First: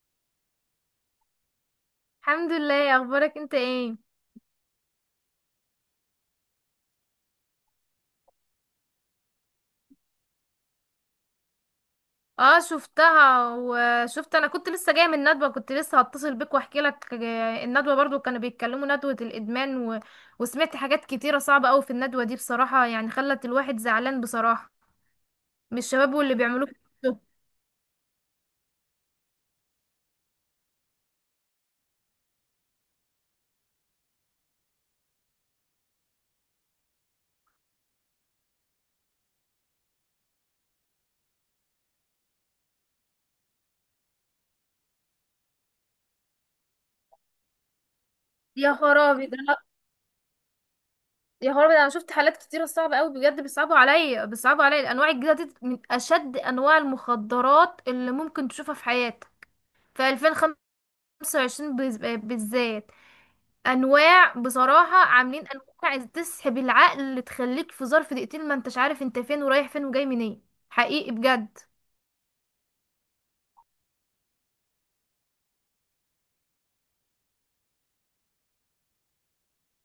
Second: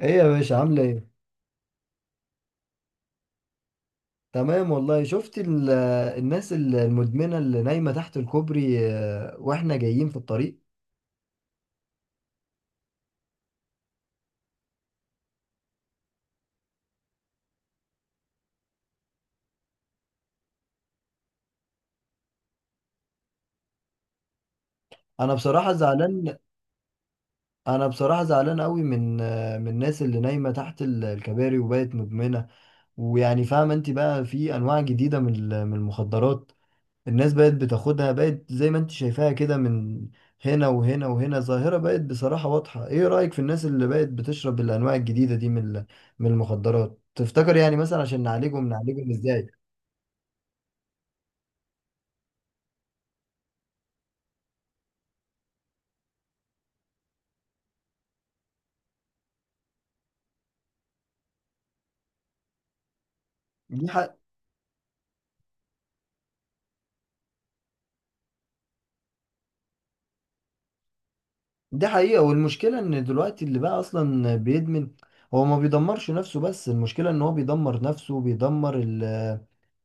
ايه يا باشا؟ عامله ايه؟ الحمد لله. إيه اخبارك انت؟ ايه تمام والله. شفت الناس المدمنه اللي نايمه تحت الكوبري واحنا جايين في الطريق. اه، شفتها وشفت. انا كنت لسه جايه من ندوه، كنت لسه هتصل بيك واحكي لك. الندوه برضو كانوا بيتكلموا ندوه الادمان وسمعت حاجات كتيره صعبه قوي في الندوه دي بصراحه، يعني خلت الواحد زعلان بصراحه انا بصراحه من الشباب واللي زعلان. بيعملوه في نفسهم. انا بصراحه زعلان قوي من من الناس اللي نايمه تحت الكباري وبقت مدمنه. ويعني فاهمه انت، بقى في انواع جديده من من المخدرات. الناس بقت بتاخدها، بقت زي ما انت شايفاها كده، من هنا وهنا وهنا. ظاهرة بقت بصراحة واضحة. ايه رأيك في الناس اللي بقت بتشرب الانواع الجديدة دي من من المخدرات؟ تفتكر يعني مثلا عشان نعالجهم، يا نعالجهم خرابي ده ازاي؟ أنا- يا خرابي، ده انا شفت حالات كتيره صعبه قوي بجد، بيصعبوا عليا الانواع الجديده دي، من اشد انواع المخدرات اللي ممكن تشوفها في حياتك في 2025 بالذات. دي حق، انواع بصراحة، عاملين انواع تسحب العقل، تخليك في ظرف دقيقتين ما انتش عارف انت فين ورايح فين وجاي منين. حقيقي بجد. دي حقيقة. والمشكلة ان دلوقتي اللي بقى اصلا بيدمن هو ما بيدمرش نفسه بس، المشكلة ان هو بيدمر نفسه، بيدمر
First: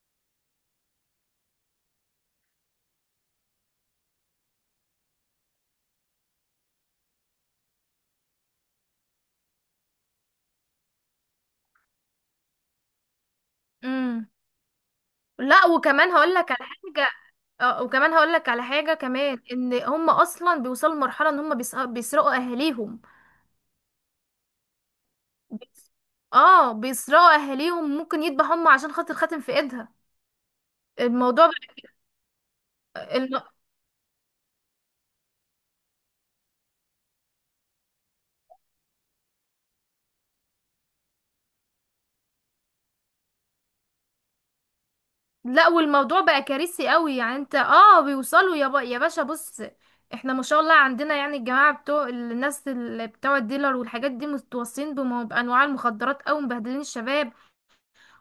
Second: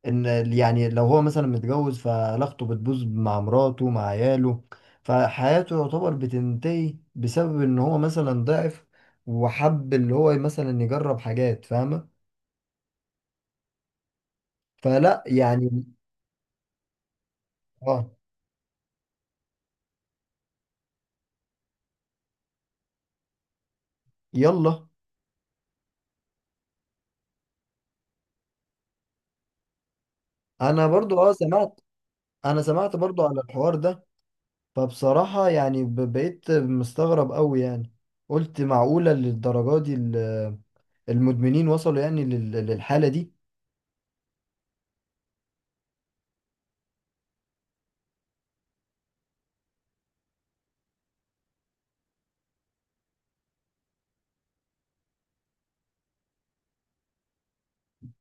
ان يعني لو هو مثلا متجوز، فعلاقته بتبوظ مع مراته، مع عياله، فحياته يعتبر بتنتهي بسبب ان هو مثلا ضعف وحب اللي هو مثلا يجرب حاجات. فاهمة؟ امم فلا لا يعني. وكمان هقول لك على حاجة. اه اه، وكمان هقول لك على حاجة كمان، ان هم اصلا بيوصلوا لمرحلة ان هم بيسرقوا اهاليهم. يلا. بيس- اه بيسرقوا اهاليهم، ممكن يذبحوا هم عشان خاطر خاتم في ايدها. انا برضو اه الموضوع سمعت، انا سمعت برضو على بقى- الحوار ده. فبصراحة يعني بقيت مستغرب قوي يعني. قلت معقولة للدرجة دي المدمنين وصلوا يعني للحالة دي؟ لا والموضوع بقى كارثي قوي، يعني انت اه، بيوصلوا، يا باشا، بص. احنا ما شاء الله عندنا، يعني الجماعة بتوع الناس اللي بتوع الديلر والحاجات دي متوصين بأنواع المخدرات، او مبهدلين الشباب،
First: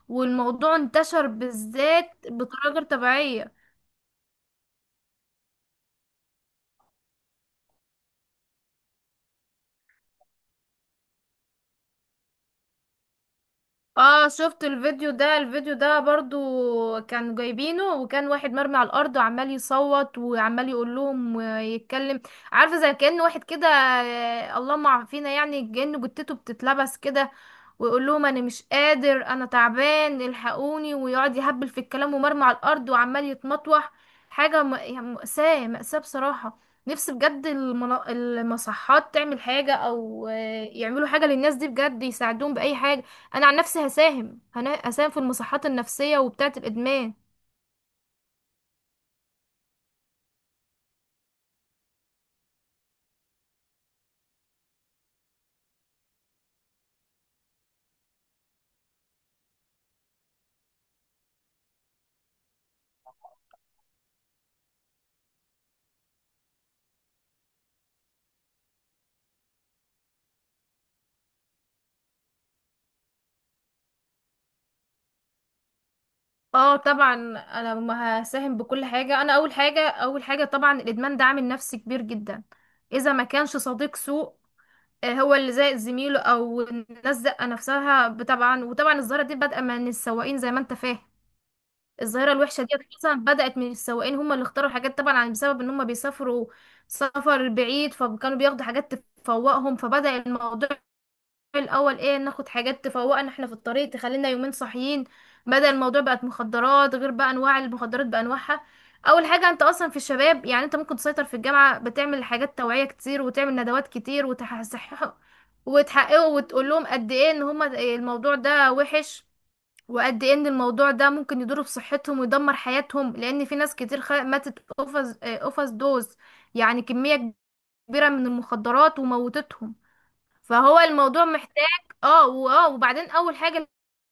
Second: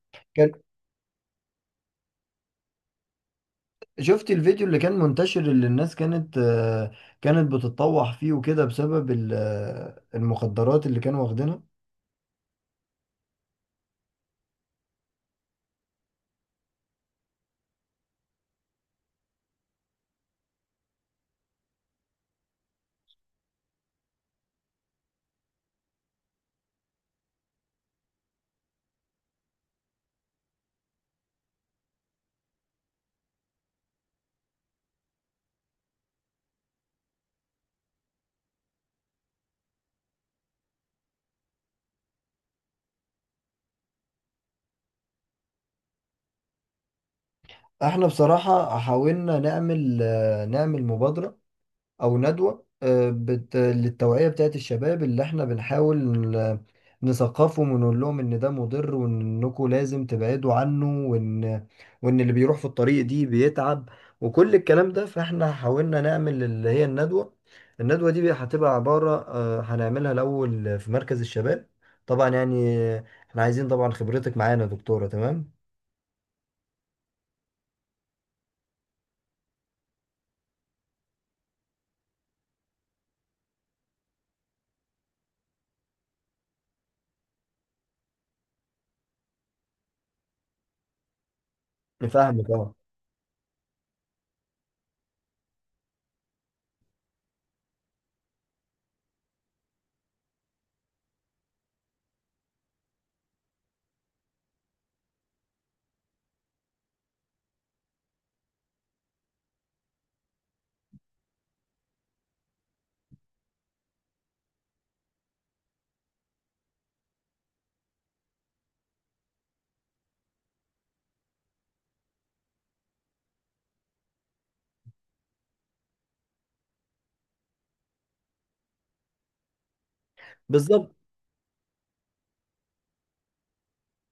والموضوع انتشر بالذات بطريقة غير طبيعية. شفت الفيديو اللي كان منتشر، اللي الناس كانت كانت بتتطوح فيه وكده بسبب المخدرات اللي كانوا واخدينها. اه شفت الفيديو ده. الفيديو ده برضو كان جايبينه، وكان واحد مرمي على الارض وعمال يصوت وعمال يقول لهم ويتكلم. عارفه، زي كأن واحد كده، اللهم عافينا، يعني كأنه جتته بتتلبس كده، ويقول لهم انا مش قادر انا تعبان الحقوني، ويقعد يهبل في الكلام ومرمي على الارض وعمال يتمطوح. يعني مأساة مأساة بصراحه. نفسي بجد المصحات تعمل حاجه، او يعملوا حاجه للناس دي بجد، يساعدوهم بأي حاجه. انا عن نفسي هساهم هساهم في المصحات النفسية وبتاعة الادمان. احنا بصراحة حاولنا نعمل، نعمل مبادرة او ندوه للتوعيه بتاعت الشباب، اللي احنا بنحاول نثقفهم ونقول لهم ان ده مضر، وانكم لازم تبعدوا عنه، وان اللي بيروح في الطريق دي بيتعب. وكل الكلام ده، فاحنا حاولنا نعمل اللي هي الندوه. الندوه دي هتبقى عباره هنعملها الاول في مركز الشباب. طبعا يعني احنا عايزين طبعا خبرتك معانا يا دكتوره. تمام، اه طبعا، انا ما هساهم بكل حاجة. انا اول حاجة، اول حاجة طبعا الادمان ده عامل نفسي كبير جدا، اذا ما كانش صديق سوء، هو اللي زائد زميله، او الناس زقة نفسها طبعا. وطبعا الظاهرة دي بادئة من السواقين، زي ما انت فاهم. الظاهرة نفهمك. الوحشة دي اه اصلا بدأت من السواقين، هم اللي اختاروا حاجات طبعا، بسبب ان هم بيسافروا سفر بعيد، فكانوا بياخدوا حاجات تفوقهم. فبدأ الموضوع الاول ايه، ناخد حاجات تفوقنا احنا في الطريق تخلينا يومين صاحيين، بدل الموضوع بقت مخدرات. غير بقى انواع المخدرات بانواعها. اول حاجه انت اصلا في الشباب، يعني انت ممكن تسيطر في الجامعه، بتعمل حاجات توعيه كتير وتعمل ندوات كتير وتصححوا وتحققوا وتقول لهم قد ايه ان هما الموضوع ده وحش، وقد ايه ان الموضوع ده ممكن يضر بصحتهم ويدمر حياتهم، لان في ناس كتير ماتت اوفر دوز، يعني كميه كبيره من المخدرات وموتتهم. فهو بالظبط. الموضوع محتاج. اه واه، وبعدين اول حاجة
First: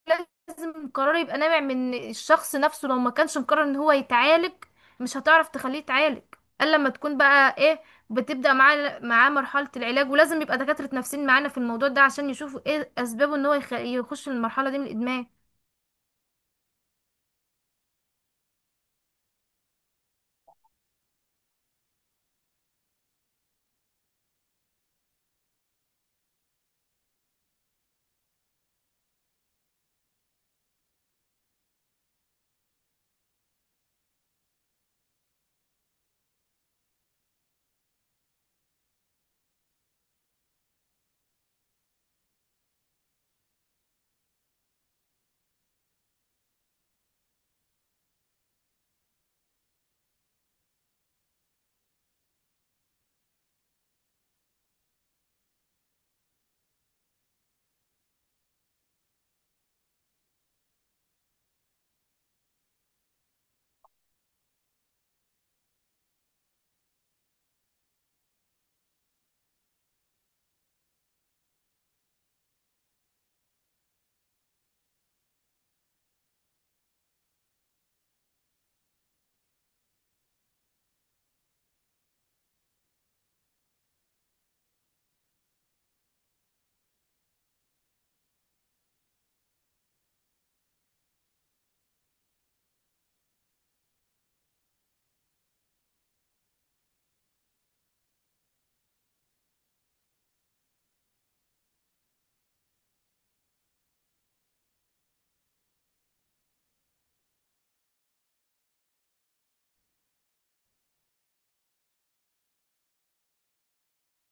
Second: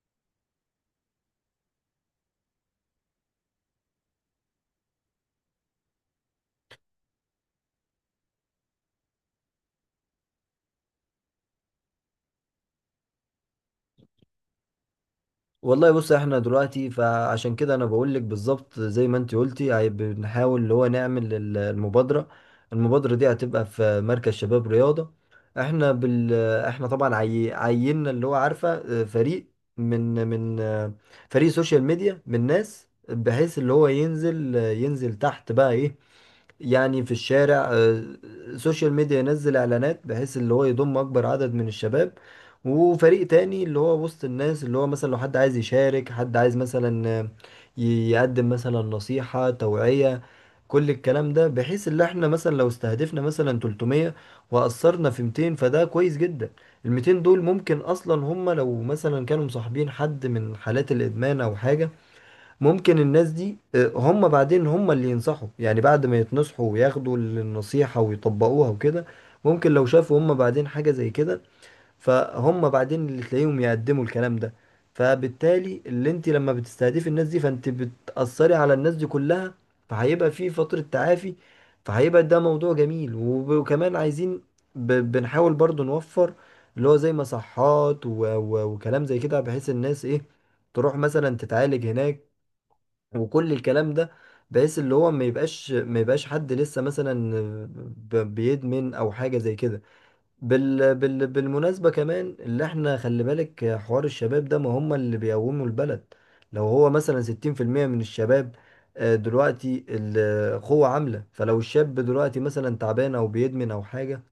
لازم القرار يبقى نابع من الشخص نفسه، لو ما كانش مقرر ان هو يتعالج، مش هتعرف تخليه يتعالج، الا لما تكون بقى ايه، بتبدأ معاه مرحلة العلاج. ولازم يبقى دكاترة نفسيين معانا في الموضوع ده، عشان يشوفوا ايه اسبابه ان هو يخش المرحلة دي من الادمان. والله بص، احنا دلوقتي فعشان كده انا بقول لك بالظبط زي ما انت قلتي. بنحاول اللي هو نعمل المبادرة. المبادرة دي هتبقى في مركز شباب رياضة. احنا احنا طبعا عيننا اللي هو عارفة، اه، فريق، من اه، فريق سوشيال ميديا من ناس، بحيث اللي هو ينزل تحت بقى ايه، يعني في الشارع، سوشيال ميديا، ينزل اعلانات بحيث اللي هو يضم اكبر عدد من الشباب. وفريق تاني اللي هو وسط الناس، اللي هو مثلا لو حد عايز يشارك، حد عايز مثلا يقدم مثلا نصيحة توعية. كل الكلام ده، بحيث اللي احنا مثلا لو استهدفنا مثلا 300 وأثرنا في 200، فده كويس جدا. ال 200 دول ممكن اصلا هم لو مثلا كانوا مصاحبين حد من حالات الادمان او حاجة، ممكن الناس دي هم بعدين هم اللي ينصحوا، يعني بعد ما يتنصحوا وياخدوا النصيحة ويطبقوها وكده، ممكن لو شافوا هم بعدين حاجة زي كده، فهم بعدين اللي تلاقيهم يقدموا الكلام ده. فبالتالي اللي انت لما بتستهدفي الناس دي، فانت بتأثري على الناس دي كلها، فهيبقى في فترة تعافي. فهيبقى ده موضوع جميل. وكمان عايزين، بنحاول برضو نوفر اللي هو زي مصحات وكلام زي كده، بحيث الناس ايه، تروح مثلا تتعالج هناك وكل الكلام ده، بحيث اللي هو ما يبقاش حد لسه مثلا بيدمن او حاجه زي كده. بالمناسبه، كمان اللي احنا خلي بالك، حوار الشباب ده، ما هم اللي بيقوموا البلد. لو هو مثلا 60% من الشباب دلوقتي القوة عاملة، فلو الشاب دلوقتي مثلا تعبان او بيدمن او حاجة،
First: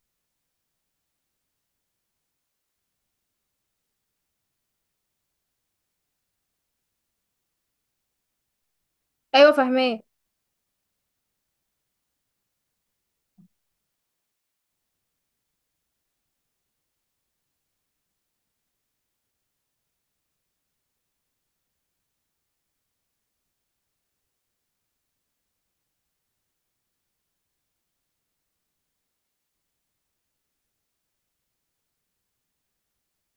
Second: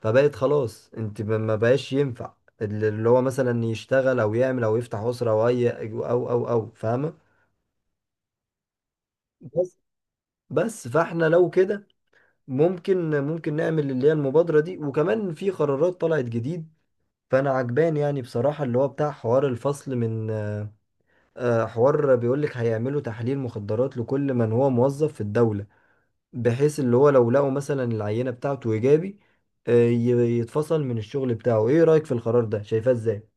فبقت خلاص، انت ما بقاش ينفع اللي هو مثلا يشتغل او يعمل او يفتح اسرة او اي او فاهمة؟ ايوه فاهمه. بس فاحنا لو كده، ممكن نعمل اللي هي المبادرة دي. وكمان في قرارات طلعت جديد، فانا عجبان يعني بصراحة اللي هو بتاع حوار الفصل من حوار بيقولك هيعملوا تحليل مخدرات لكل من هو موظف في الدولة، بحيث اللي هو لو لقوا مثلا العينة بتاعته ايجابي، يتفصل من الشغل بتاعه. ايه رأيك في القرار ده؟ شايفاه ازاي؟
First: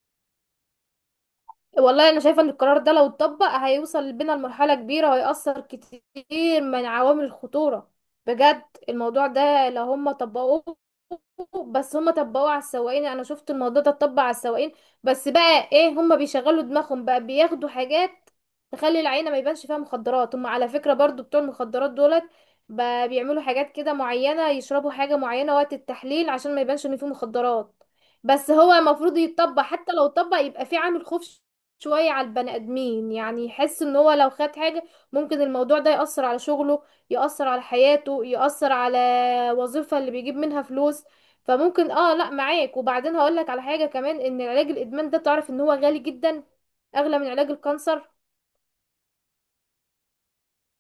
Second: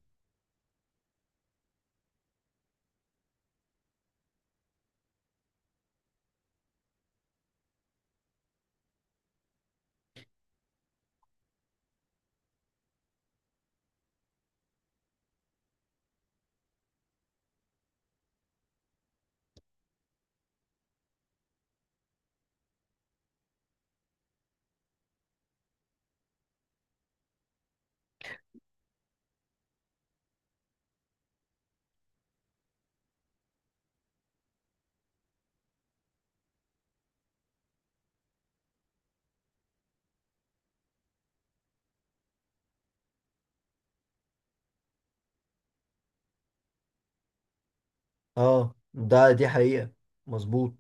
والله انا شايفه ان القرار ده لو اتطبق هيوصل بينا لمرحله كبيره، وهيأثر كتير من عوامل الخطوره بجد. الموضوع ده لو هم طبقوه، بس هم طبقوه على السواقين. انا شفت الموضوع ده اتطبق على السواقين، بس بقى ايه، هم بيشغلوا دماغهم بقى بياخدوا حاجات تخلي العينه ما يبانش فيها مخدرات. هم على فكره برضو بتوع المخدرات دولت بقى بيعملوا حاجات كده معينه، يشربوا حاجه معينه وقت التحليل عشان ما يبانش ان فيه مخدرات. بس هو المفروض يتطبق، حتى لو اتطبق يبقى في عامل خوف شوية على البني آدمين، يعني يحس ان هو لو خد حاجة ممكن الموضوع ده يأثر على شغله، يأثر على حياته، يأثر على وظيفة اللي بيجيب منها فلوس. فممكن اه، لا معاك. وبعدين هقولك على حاجة كمان، ان علاج الإدمان ده تعرف ان هو غالي جدا، أغلى من علاج الكانسر. اه ده دي حقيقة، مظبوط.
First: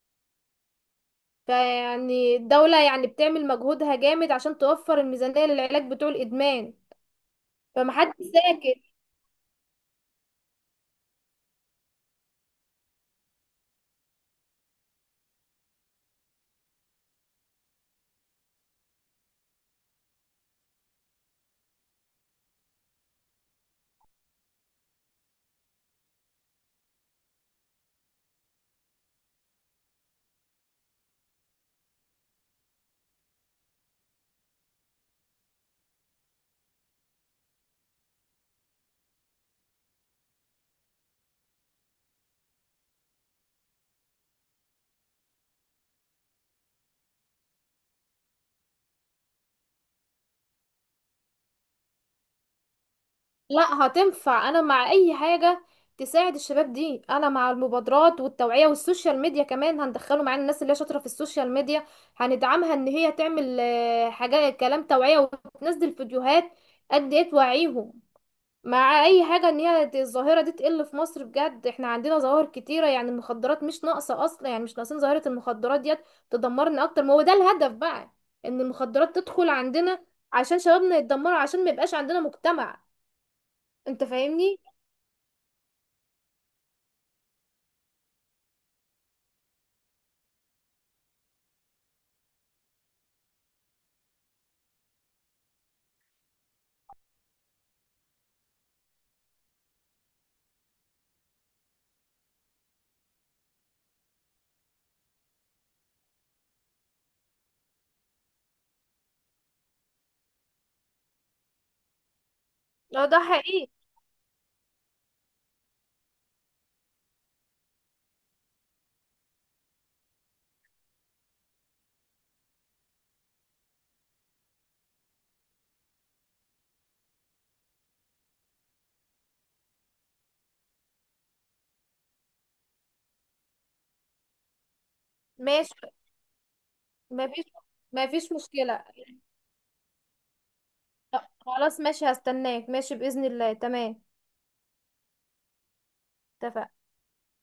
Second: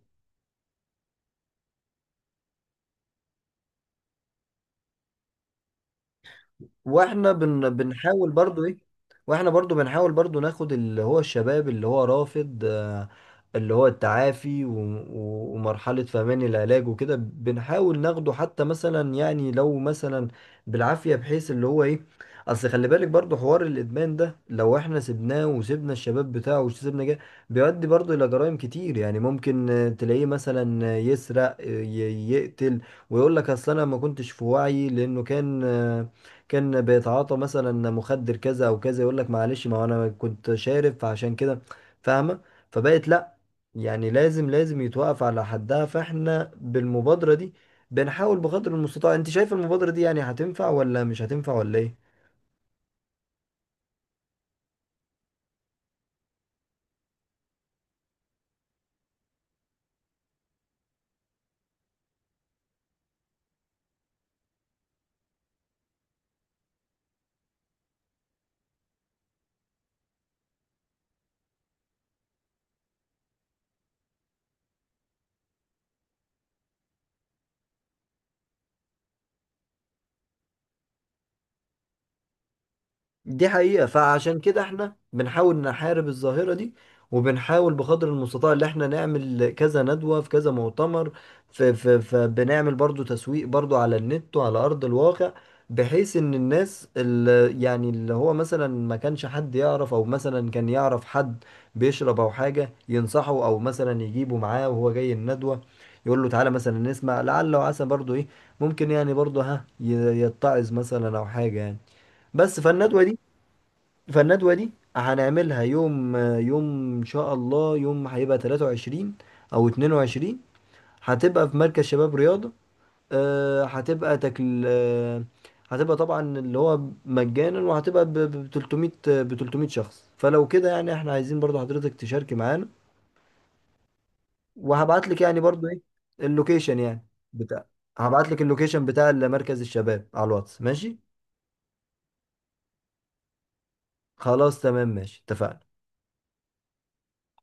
فيعني الدولة يعني بتعمل مجهودها جامد عشان توفر الميزانية للعلاج بتوع الإدمان، واحنا فمحدش بنحاول برضو ايه، ساكت. واحنا برضو بنحاول برضو ناخد اللي هو الشباب اللي هو رافض اللي هو التعافي ومرحلة فهمان العلاج وكده، بنحاول ناخده حتى مثلا يعني لو مثلا بالعافية، بحيث اللي هو ايه، اصل خلي بالك برضو، حوار الادمان ده لو احنا سيبناه وسيبنا الشباب بتاعه وسيبنا جه، بيؤدي برضو الى جرائم كتير. يعني ممكن تلاقيه مثلا يسرق، يقتل، ويقول لك اصل انا ما كنتش في وعي لانه كان كان بيتعاطى مثلا مخدر كذا او كذا، يقول لك معلش ما هو انا كنت شارب فعشان كده. فاهمه؟ فبقت لا، يعني لازم يتوقف على حدها. فاحنا بالمبادره دي بنحاول بقدر المستطاع. انت شايف المبادره دي يعني هتنفع ولا مش هتنفع ولا ايه؟ لا هتنفع، انا مع اي حاجة تساعد الشباب دي. انا مع المبادرات والتوعية والسوشيال ميديا كمان، هندخله معانا الناس اللي هي شاطرة في السوشيال ميديا، هندعمها ان هي تعمل حاجات، كلام توعية وتنزل فيديوهات قد ايه توعيهم. مع اي حاجة ان هي الظاهرة دي تقل في مصر بجد. احنا عندنا ظواهر كتيرة يعني، المخدرات مش ناقصة اصلا، يعني مش ناقصين ظاهرة المخدرات ديت تدمرنا اكتر. ما هو ده الهدف بقى، ان المخدرات تدخل عندنا عشان شبابنا يتدمروا، عشان ما يبقاش عندنا مجتمع. دي حقيقة، انت فعشان فاهمني؟ كده احنا بنحاول نحارب الظاهرة دي، وبنحاول بقدر المستطاع اللي احنا نعمل كذا ندوة في كذا مؤتمر. فبنعمل برضو تسويق برضو على النت وعلى أرض الواقع، بحيث ان الناس اللي يعني اللي هو مثلا ما كانش حد يعرف، او مثلا كان يعرف حد بيشرب او حاجة، ينصحه او مثلا يجيبه معاه وهو جاي الندوة، يقول له تعالى مثلا نسمع لعل وعسى برضو ايه، ممكن يعني برضو ها يتعظ مثلا او حاجة يعني. بس فالندوة لا دي، ده حقيقي. فالندوة دي هنعملها يوم، يوم إن شاء الله، يوم هيبقى 23 أو 22. هتبقى في مركز شباب رياضة. هتبقى تكل آه، هتبقى طبعا اللي هو مجانا، وهتبقى ب 300، ب 300 شخص. فلو كده يعني احنا عايزين برضو حضرتك تشاركي معانا، وهبعت لك يعني برضو ايه، ماشي. اللوكيشن يعني مفيش بتاع، هبعت مفيش لك اللوكيشن مشكلة. بتاع مركز الشباب على الواتس. ماشي؟ طب خلاص، ماشي هستناك، ماشي بإذن الله. تمام. خلاص تمام، ماشي، اتفقنا. اتفقنا.